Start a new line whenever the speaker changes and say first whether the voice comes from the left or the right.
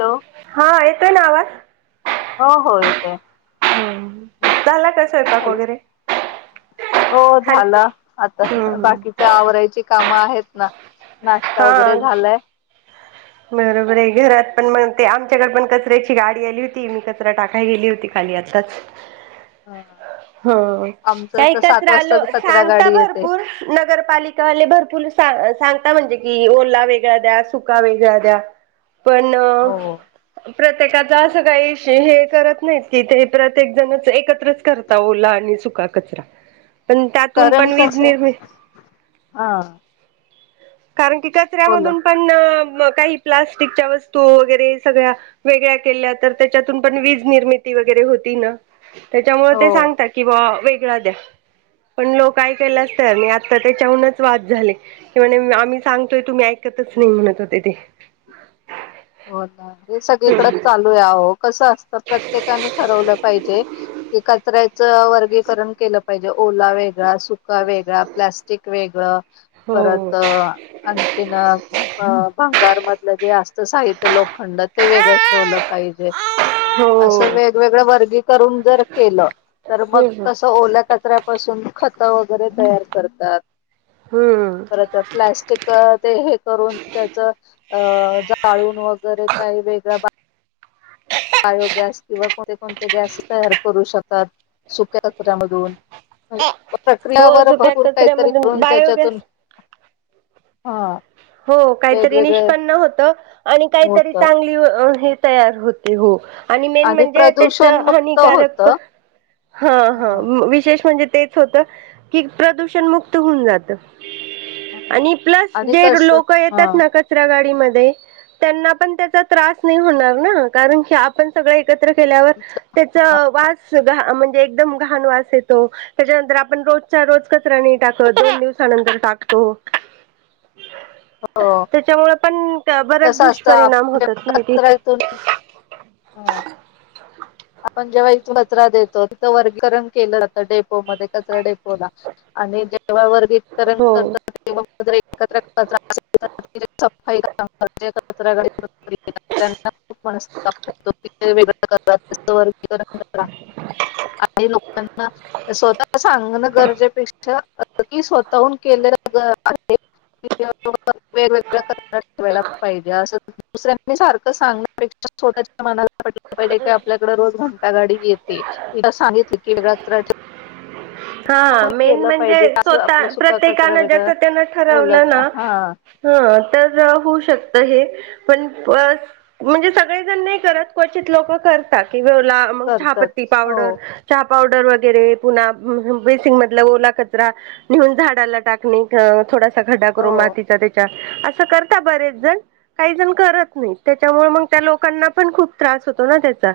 left: Hello
right: हा येतोय ना आवाज
left: ह
right: हम्म झाला स्वयंपाक
left: झाले
right: वगैरे
left: हो
right: हॅल
left: झालं आता
right: हम्म हम्म
left: बाकीच्या आवरायची कामं आहेत. ना नाश्ता
right: हा
left: वगैरे झालाय.
right: बरोबर आहे घरात पण मग ते आमच्याकड पण कचऱ्याची गाडी आली होती मी कचरा टाकाय गेली होती खाली आताच.
left: आमचं तर
right: हच
left: सात वाजता
right: रालो
left: कचरा
right: सांगता
left: गाडी येते
right: भरपूर नगरपालिका भरपूर सांडता ता म्हणजे कि ओला वेगळा द्या सुका वेगळा [inaudible] पण
left: हो
right: प्रत्येकात असं काही हे करत नाहीत कि ते प्रत्येक जण एकत्रच करता ओला आणि सुका कचरा पण त्यातून
left: कारण
right: पण वीज
left: कसं
right: निर्मिती
left: हा
right: कारण की
left: बोला
right: कचऱ्यामधून प मग काही प्लास्टिकच्या वस्तू वगैरे सगळ्या वेगळ्या केल्या तर त्याच्यातून पण वीज निर्मिती वगैरे होती ना. त्याच्यामुळे ते
left: हो
right: सांगतात कि मग वेग पण लोक काय के असत म आता त्याच्याहूनच वाद झाली क म्ह सांगतोय तुम्ही ऐकतच नाही म्हणत होते ते.
left: हो का. हे सगळीकडच चालू आहे हो कसं असत. प्रत्येकाने ठरवलं पाहिजे की कचऱ्याच वर्गीकरण केलं पाहिजे ओला वेगळा सुका वेगळा, प्लास्टिक वेग ह.
right: हो
left: परत आणखीन अ भंगार मधलं जे असत. साहित्य लोखंड ते वेगळे ठेवलं पाहिजे
right: हो
left: असं वेगवेगळं वर्गी करून जर केलं तर मग
right: हम्म
left: कसं ओल्या कचऱ्यापासून त वगैरे तयार करतात
right: हम्म
left: परत प्लॅस्टिक ते हे करून त्याच अ जा. चाळून व तरी काही वेगळ बायोगॅस किंवा कोणते-कोणते गॅस तयार करू शकतात सुक्या कचऱ्यामधून
right: हो
left: प्रक्रियावर
right: सुक्या
left: भरपूर काहीतरी
right: कचऱ्यामधून
left: करून त्याच्यातून
right: बायोगॅस
left: हा.
right: हो काहीतरी
left: वेगवेगळे
right: निष्पन्न होत आणि काहीतरी
left: होत
right: चांगली व हे तयार होते हो. आणि मेन म्हणजे त्याच
left: प्रदूषण मुक्त होत
right: हानिकारक हा हा
left: ह
right: विशेष म्हणजे तेच होत की प्रदूषण मुक्त होऊन जातं. [inaudible] आणि प्लस
left: आणि कस
right: लोक
left: ह
right: येतात ना कचरा गाडी मध्ये त्यांना पण त्याचा त्रास नाही होणार ना कारण की आपण सगळे एकत्र केल्यावर त्याचा वास सगळा म्हणजे एकदम घाणवास येतो त्याच्यानंतर आपण रोजच्या रोज कचरा नाय टाकत दोन दिवसानंतर टाकतो.
left: हो
right: त्याच्यामुळे पण बऱ्याच
left: कसं असतं
right: दुष्परिणाम
left: आपण
right: होतात नाही की
left: हा.
right: [inaudible]
left: आपण जेव्हा इथं कचरा देतो तिथं वर्गीकरण केलं जातं डेपोमध्ये कचरा डेपोला आणि जेव्हा वर [unintelligible]
right: हो
left: [unintelligible] जे कचरा गाडीतुन फिरतात त्यांना खुप मनस्ताप होतो ते [unintelligible] [inaudible] [inaudible] [inaudible] काही लोकांना स्वतः सांगणं गरजेपेक्षा की स्वतःहून केलेलं आहे वेगवेगळ्या कचरा ठेवायला पाहिजे असंं दुसऱ्यांनी सारखं सांगण्यापेक्षा स्वतःच्या मनाला पटलं पाहिजे की आप आपल्याकडे रोज घंटा गाडी येते तिला सांगितली की वेगळा कचरा
right: हा
left: कोणी
right: मेन
left: केलं
right: म्हणजे
left: पाहिजे असं
right: स्वतः
left: आपला सुका कचरा
right: प्रत्येकानं
left: वेगळा
right: ज्याचं त्यानं
left: ओलं
right: ठरवलं ना
left: हा
right: हंं तर होऊ शकतं हे. पण अ म्हणजे, सगळेजण नाही करत, क्वचित लोकं करतात. मग
left: करतात
right: चहापत्ति पावडर,
left: हो
right: चहा पावडर. गेल्यावेळी पुन्हा. बेसिन मधला ओला कचरा, नेहून झाडाला टाकणे थोडं खड्डा
left: हो
right: करू मातीचा त्याच्यात. असं करता बरेच जण, काही जण करत नाही, त्याच्यामुळे मग त्या लोकांना पण खूप त्रास होतो ना त्याचा.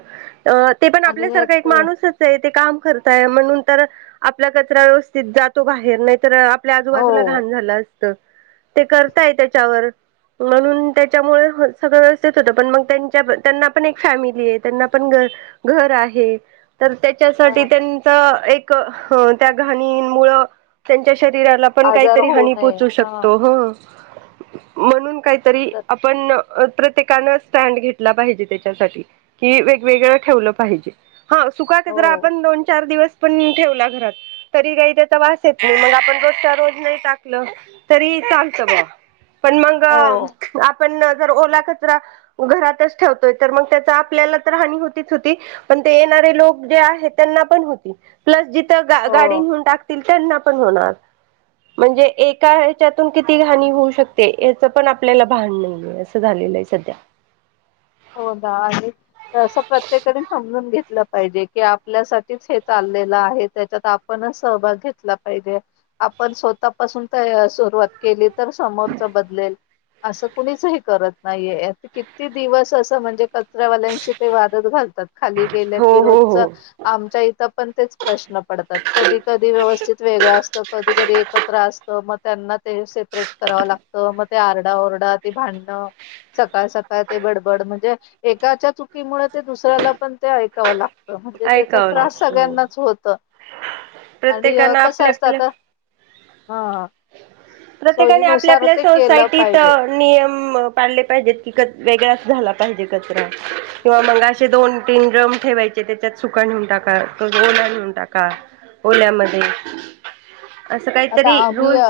right: अ ते पण
left: आणि
right: आपल्यासारख
left: यात
right: एक माणूसच आहे. काम करताय म्हणून. तर आपला कचरा व्यवस्थित जातो बाहेर नाही तर आपल्या
left: हो
right: आजूबाजूला घाण झाल अस ते करताय त्याच्यावर म्हणून त्याच्यामुळे सगळं व्यवस्थित होतं पण मग त्यांना पण एक फॅमिली आहे, त्यांना पण घ घर आहे. तर
left: हा
right: त्याच्यासाठी त्यांचा एक. हं त्या घाणींमूळ त्यांच्या शरीराला पण
left: आजार
right: काहीतरी
left: होऊ
right: हानी
left: नये
right: पोहोचू
left: हा
right: शकतो, हं. म्हणून काही तरी
left: तर
right: आपण प्रत्येकानं स्टँड घेतला पाहिजे, त्याच्यासाठी कि वेगवेगळं ठेवलं पाहिजे. हा सुका
left: हो
right: कचरा आपण दोन चार दिवस पण ठेवला घरात तरी काही त्याचा वास येत नाही मग आपण रोजच्या रोज नाही टाकलं तरी चालत बुवा. पण मग
left: हो
right: आप पण जर ओला कचरा घरातच ठेवतोय तर मग त्याचा आपल्याला तर हानी होतीच होती पण ते येणारे लोक जे आहेत त्यांना पण होती. प्लस जि थं गा
left: हो
right: गाडी नेऊन टाकतील त्यांना पण होणार म्हणजे एका ह्याच्यातून किती हानी होऊ शकते? याच पण आपल्याला भान नाही आहे असं झालेलं आहे सध्या.
left: हो ना आणि असं प्रत्येकाने समजून घेतलं पाहिजे की आपल्यासाठीच हे चाललेलं आहे, त्याच्यात आपणच सहभाग घेतला पाहिजे आपण स्वतःपासून तय सुरुवात केली तर समोरचा बदलेल असं कुणीच हे करत नाहीये असं किती दिवस तसं म्हणजे कचऱ्यावाल्यांशी ते वादच घाल तात खाली गेल्या
right: हो
left: की
right: हो
left: रोजचं
right: हो
left: आमच्या इथं पण तेच प्रश्न पडतात. कधी कधी व्यवस्थित वेगळं असतं कधी कधी एकत्र असतं, मग त्यांना ते सेपरेट करावं लागतं मग ते आरडाओरडा ते भांडणं सकाळ सकाळ ते बड बड म्हणजे एकाच्या चुकीमुळे ते दुसऱ्याला पण ते ऐकावं लाग
right: ऐकाव
left: आणि
right: प्रत्येकान
left: कसं
right: आपल्या
left: असतं
right: आपल्या
left: आता हा
right: प्रत्येकाने आपल्या
left: सोयीनुसार
right: आपल्या
left: ते केलं
right: सोसायटीत
left: पाहिजे.
right: नियम पाडले पाहिजेत कि कच वेगळा झाला पाहिजे कचरा किंवा मग असे दोन तीन ड्रम ठेवायचे. त्याच्यात सुका नेऊन टाका मग ओला नेऊ. टाका ओल्या मध् [unintelligible]
left: आता आम्ही अ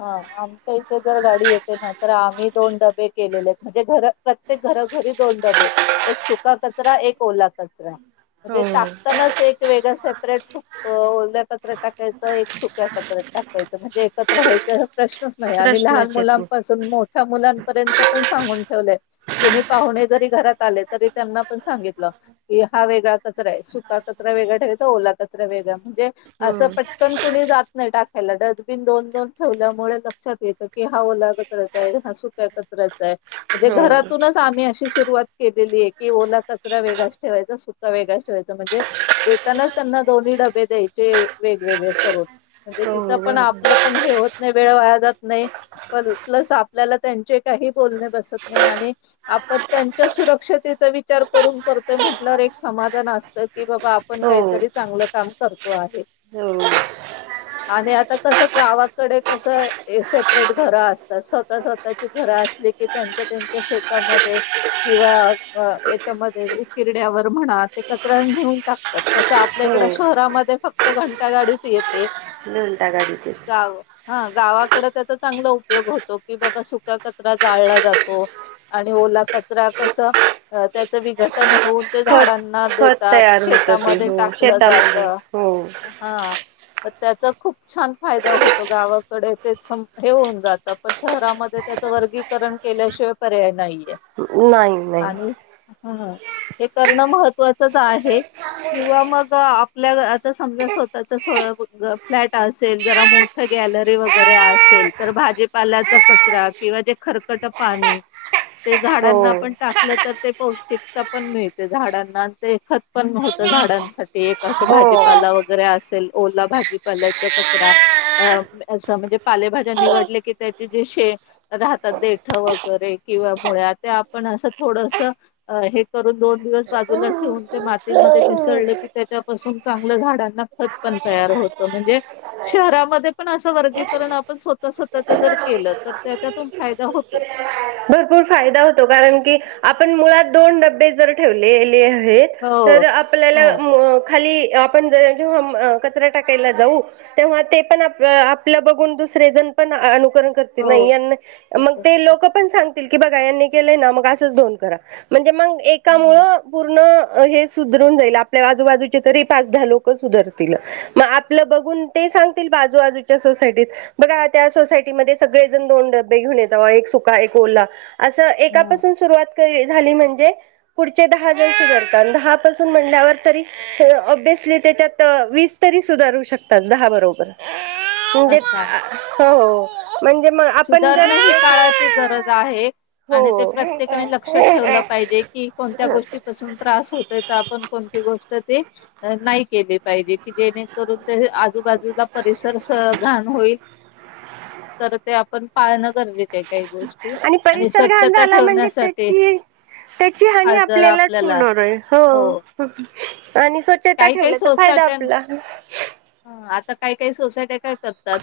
left: हा आमच्या इथे जर गाडी येते ना तर आम्ही दोन डब डबे केलेले आहेत म्हणजे घर प्रत्येक घरोघरी दोन डबे एक सुका कचरा एक ओला कचरा. म्हणजे
right: हो.
left: टाकतानाच एक वेगळं सेपरेट सुक ओल्या कचरा टाकायचं एक सुक्या कचऱ्यात टाकायचं म्हणजे एकत्र व्हायच प्रश्नच नाही आणि लहान
right: प्रश्नच येत नाही
left: मुलांपासून मोठ्या मुलांपर्यंत पण सांगून ठेवलय कुणी पाहुणे जर ते घरात आले तरी त्यांना पण सांगितल की हा वेगळा कचरा आहे सुका कचरा वेगळा ठेवायचा ओला कचरा वेगळा म्हणजे असं पटकन नाही टाकायला डस्टबिन दोन दोन ठेवल्यामुळे लक्षात येतं की हा ओला कचराचा आहे हा सुक्या कचऱ्याचा आहे. म्हणजे
right: हो हो
left: घरातूनच आम्ही अशी सुरुवात केलेली आहे की ओला कचरा वेगळाच ठेवायचा सुका वेगळा ठेवायचा म्हणजे देतानाच त्यांना दोन्ही डबे द्यायचे वेगवेगळे. म्हणजे तिथं
right: हो
left: पण आपलं
right: बरोबर
left: पण हे होत नाही वेळ वाया जात नाही प्लस आपल्याला त्यांचे काही बोलणे बसत नाही आणि आपण त्यांच्या सुरक्षतेचा विचार करून करतोय म्हटलं एक समाधान असत कि बाबा आपण
right: हो.
left: काहीतरी चांगलं काम करतो आहे.
right: हो
left: आणि आता कस गावाकडे कस सेपरेट घर असतात स्वतः स्वतःची घरं असली कि त्यांच्या त्यांच्या शेतामध्ये किंवा अ याच्यामध्ये उकिरड्यावर म्हणा ते कचरा नेऊन टाकतात तसं आपल्या
right: हो
left: इकड शहरामध्ये फक्त घंटा गाडीच येत. ते.
right: घंटागाडीची.
left: हं गावाकडच तर चांगला उपयोग होतो की बाबा सुका कचरा जाळला जातो आणि ओला कचरा कस त्याचं विघटन होऊन ते
right: खत
left: झाडान.
right: खत
left: देतात
right: तयार होतं ते
left: शेतामध्ये
right: हो
left: टाकलं जात
right: शेतामध्ये हो
left: हं. मग त्याचा खूप छान फायदा होतो गावाकडे तेच हे होऊन जातं पण शहरामध्ये त्याचं वर्गीकरण केल्याशिवाय पर्याय नाहीये.
right: नाही नही.
left: आणि ह हे करणं महत्त्वाचच आहे किंवा मग आपल्या आता समजा स्वतःच सोयाबीन. फ्लॅट असेल जरा मोठ गॅलरी वगैरे असेल तर भाजीपाल्याचा कचरा किंवा जे खरकट पाणी ते झाडांना
right: हो
left: आपन टाकलं तर ते पौष्टिकता पण मिळते झाडांना ते खत पण व्हतं झाडांसाठी एक असं भाजीपाला वगैरे असेल ओला भाजीपाला. पाल्याचा कचरा अ अस म्हणजे पालेभाज्या
right: हो
left: निवडले कि त्याचे जे शे राहतात देठ वगैरे किंवा मुळ्या ते आपण असं थोडस हे करून दोन दिवस बाजूला ठेवून ते मातीमध्ये मिसळलं कि त्याच्यापासून चांगलं झाडांना खत पण तयार होत. म्हणजे शहरामध्ये पण असं वर्गीकरण आपण स्वतः स्वतःच जर केलं तर त्याच्यातून फायदा होतो.
right: भरपूर फायदा होतो कारण की आपण मुळात. दोन डबे जर ठेवलेल. हेच
left: हो,
right: तर
left: हो,
right: आपल्याला म खाली आपण जे जेव्हा म कचरा टाकायला जाऊ तेव्हा ते पण अ आपलं बघून दुसरे जण पण अ ग ते नाही
left: हो.
right: यांना मग ते लोक पण सांग. की बघा यांनी केलेय मग असच दोन करा म्हणजे मग. एकामुळ
left: हं,
right: पूर्ण हे सुधरून जाईल आपल्या आजूबाजूचे तरी पाच दहा लोक सुधरतील मग आपलं बघून ते सांगतील बाजूबाजूच्या सोसायटीत बघा त्या सोसायटीमध्ये सगळेजण दोन डबे घेऊन येत एक सुका एक ओला असं
left: हं.
right: एकापासून सुरुवात. तर हे झाली म्हणजे पुढचे दहा जन सुधारतात दहा पासून म्हणल्यावर तरी ऑब्सली त्याच्यात वीस तरी सुधारू शकतात दहा बरोबर म्हजेच अअ हो हो. [unintelligible]
left: सुधारण ही काळाची गरज आहे आणि ते प्रत्येकाने लक्षात ठेवलं
right: हो
left: पाहिजे की कोणत्या गोष्टीपासून त्रास होतय आपण कोणती गोष्ट जे अ नाही केले पाहिजे जेणेकरून ते आजूबाजूला परिसरस घाण होईल तर ते आप पालनक
right: आणि परिसर
left: स्वच्छता
right: घाला म्हणजे
left: ठेवण्यासाठी
right: त्याची त्याची हानी
left: आज जर
right: आपल्यालाच
left: आपल्याला
right: होणार आहे हो आणि स्वच्छता
left: काही काही
right: ठेवल्याचा फायदा
left: सोसायट्यां
right: आपला
left: सकाऐट हे सोसायटययाका जपतात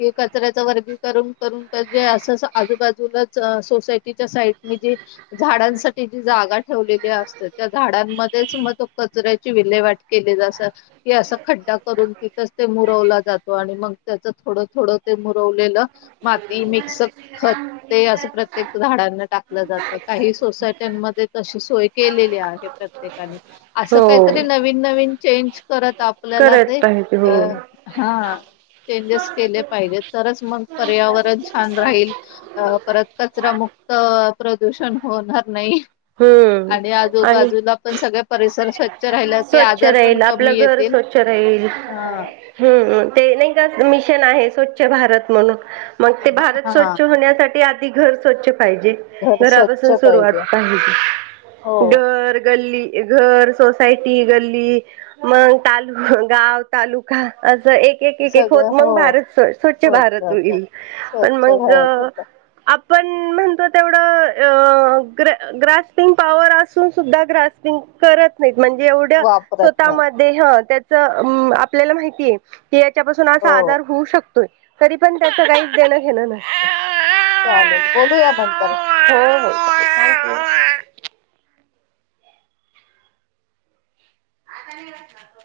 left: एकच कचऱ्या वर्गी करून करून असच आजूबाजूलाच सोसायटीच्या साईड जी झाडांसाठी जी जागा ठेवलेली असते त्या झाडांमध्येच मग तो कचऱ्याची विल्हे वाट केले ज अस के असं खड्डा करून तिथंच ते मुरवला जातो आणि मग त्याच थोडं थोडं ते मुरवलेलं माती मिक्स खत ते असं प्रत्येक झाडांना टाकलं जात काही सोसायट्यांमध्ये तशी सोय केलेली आहे प्रत्येकाने आस
right: हो
left: काहीतरी नवीन नवीन चेंज करत आपल्याला
right: करत
left: जे
right: पाहिजे
left: अ
right: हो
left: हा चेजेस केले पाहिजे तर मग पर्यावरण चेंज करत आपल्याला छान राहील परत कचरा मुक्त प्रदूषण होणार नाही
right: हम्म
left: आणि
right: आणि
left: आजूबाजूला पण सगळे परिसर स्वच्छ राहिल्या
right: स्वच्छ राहील आपलं घर स्वच्छ राहील
left: हा
right: हम् ते नाही का मिशन आहे स्वच्छ भारत म्हणून मग ते भारत
left: हा
right: स्वच्छ होण्यासाठी घर सोच पाहिजे
left: घर स्वच्छ
right: घरापासून
left: पाहिजे
right: सुरवात अ
left: हो.
right: घर गल्ली घर सोसायटी गल्ली मग ताल गाव तालुका असं एक होत
left: सगळं हो
right: मग भारत स्वच्
left: होत
right: भारत
left: जात.
right: होईल पण
left: स्वच्छ
right: मग
left: घरात होता
right: पण म्हणतो तेवढं अ ग ग्रस्पिंग पॉवर असून सुद्धा ग्रस्पिंग करत नाही म्हणजे एवढ्या
left: वापरत नाही
right: स्वतःमध्ये ह त्या आपल्याला माहितीय की याच्यापासून
left: हो
right: असा आजार होऊ शकतो तरी पण त्याच काहीच देणं घेण नसत.
left: चालेल बोलूया नंतर
right: हो [unintelligible] [unintelligible]